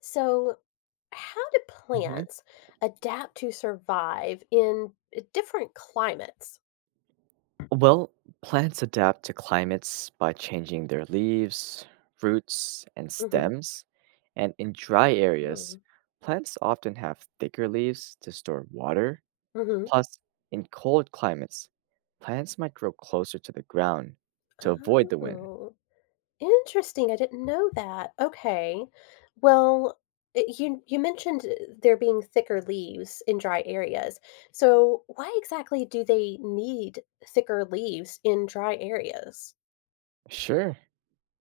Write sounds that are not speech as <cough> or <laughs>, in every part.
So, how do Hmm. plants adapt to survive in different climates? Well, plants adapt to climates by changing their leaves, roots, and Hmm. stems. And in dry areas, Hmm. plants often have thicker leaves to store water. Hmm. Plus, in cold climates, plants might grow closer to the ground to avoid the wind. Oh, interesting. I didn't know that. Okay. Well, you mentioned there being thicker leaves in dry areas. So, why exactly do they need thicker leaves in dry areas? Sure.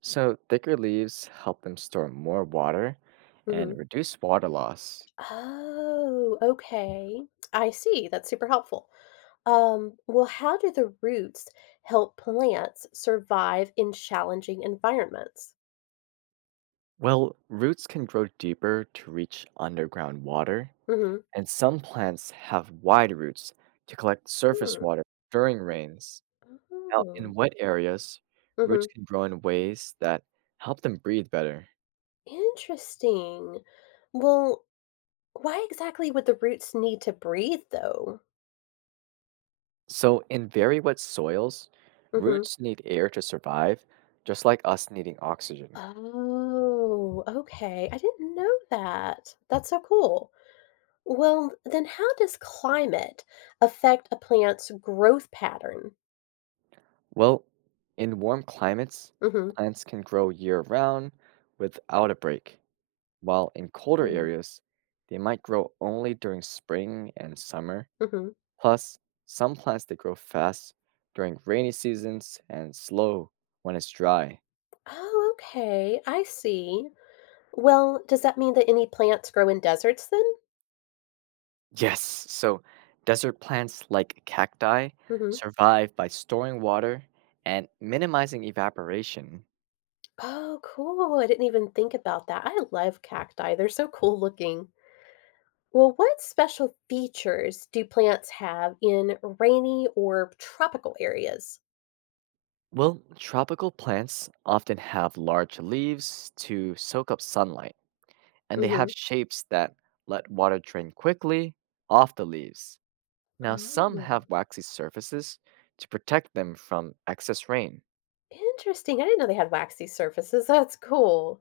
So, thicker leaves help them store more water Hmm. and reduce water loss. Oh, okay. I see. That's super helpful. Well, how do the roots help plants survive in challenging environments? Well, roots can grow deeper to reach underground water Mm-hmm. and some plants have wide roots to collect surface Hmm. water during rains. Now, in Oh. wet areas, Mm-hmm. roots can grow in ways that help them breathe better. Interesting. Well, why exactly would the roots need to breathe, though? So, in very wet soils, Mm-hmm. roots need air to survive, just like us needing oxygen. Oh, okay. I didn't know that. That's so cool. Well, then how does climate affect a plant's growth pattern? Well, in warm climates, Mm-hmm. plants can grow year round without a break, while in colder areas, they might grow only during spring and summer. Mm-hmm. Plus, some plants that grow fast during rainy seasons and slow when it's dry. Oh, okay. I see. Well, does that mean that any plants grow in deserts then? Yes, so desert plants like cacti Mhm. survive by storing water and minimizing evaporation. Oh, cool. I didn't even think about that. I love cacti. They're so cool looking. Well, what special features do plants have in rainy or tropical areas? Well, tropical plants often have large leaves to soak up sunlight, and they have Hmm. shapes that let water drain quickly off the leaves. Now, some Oh, have waxy surfaces to protect them from excess rain. interesting. I didn't know they had waxy surfaces. That's cool.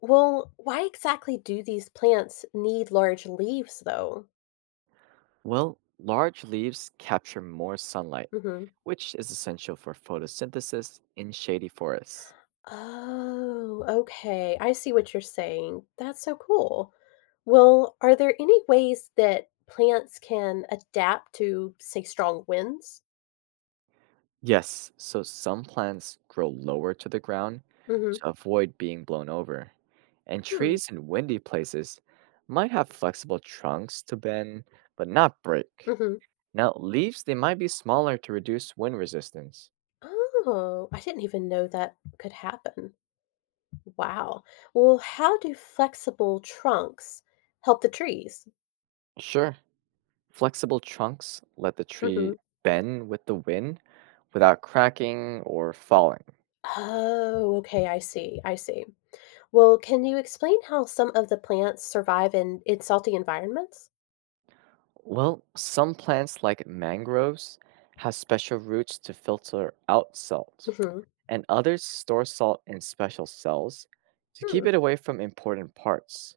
Well, why exactly do these plants need large leaves, though? Well, large leaves capture more sunlight, Hmm. which is essential for photosynthesis in shady forests. Oh, okay. I see what you're saying. That's so cool. Well, are there any ways that plants can adapt to, say, strong winds? Yes, so some plants grow lower to the ground Mm-hmm. to avoid being blown over. And Hmm. trees in windy places might have flexible trunks to bend, but not break. Mm-hmm. Now, leaves, they might be smaller to reduce wind resistance. Oh, I didn't even know that could happen. Wow. Well, how do flexible trunks help the trees? Sure, flexible trunks let the tree Mm-hmm. bend with the wind without cracking or falling. Oh, okay. I see. I see. Well, can you explain how some of the plants survive in salty environments? Well, some plants like mangroves have special roots to filter out salt, Mm-hmm. and others store salt in special cells to keep Hmm. it away from important parts.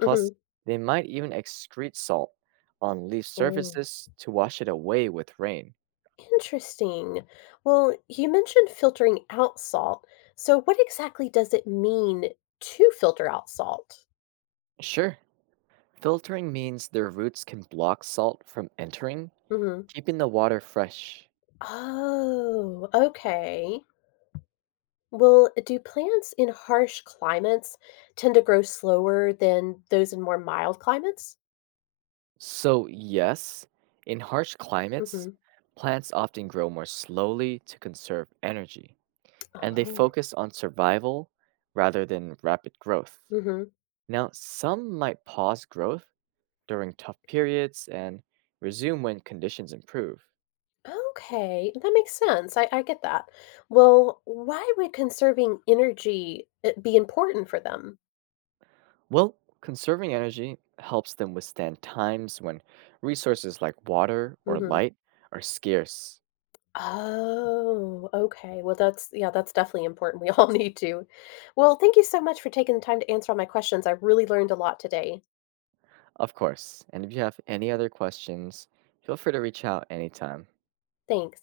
Mm-hmm. Plus, they might even excrete salt on leaf Mm, surfaces to wash it away with rain. interesting. Well, you mentioned filtering out salt. So, what exactly does it mean to filter out salt? Sure, filtering means their roots can block salt from entering, Hmm. keeping the water fresh. Oh, okay. Well, do plants in harsh climates tend to grow slower than those in more mild climates? So, yes, in harsh climates, Hmm. plants often grow more slowly to conserve energy, and they Oh. focus on survival rather than rapid growth. Hmm. Now, some might pause growth during tough periods and resume when conditions improve. Okay, that makes sense. I get that. Well, why would conserving energy be important for them? Well, conserving energy helps them withstand times when resources like water or Hmm. light are scarce. Oh, okay. Well, that's, yeah, that's definitely important. We <laughs> all need to. Well, thank you so much for taking the time to answer all my questions. I really learned a lot today. Of course, and if you have any other questions, feel free to reach out anytime. Thanks.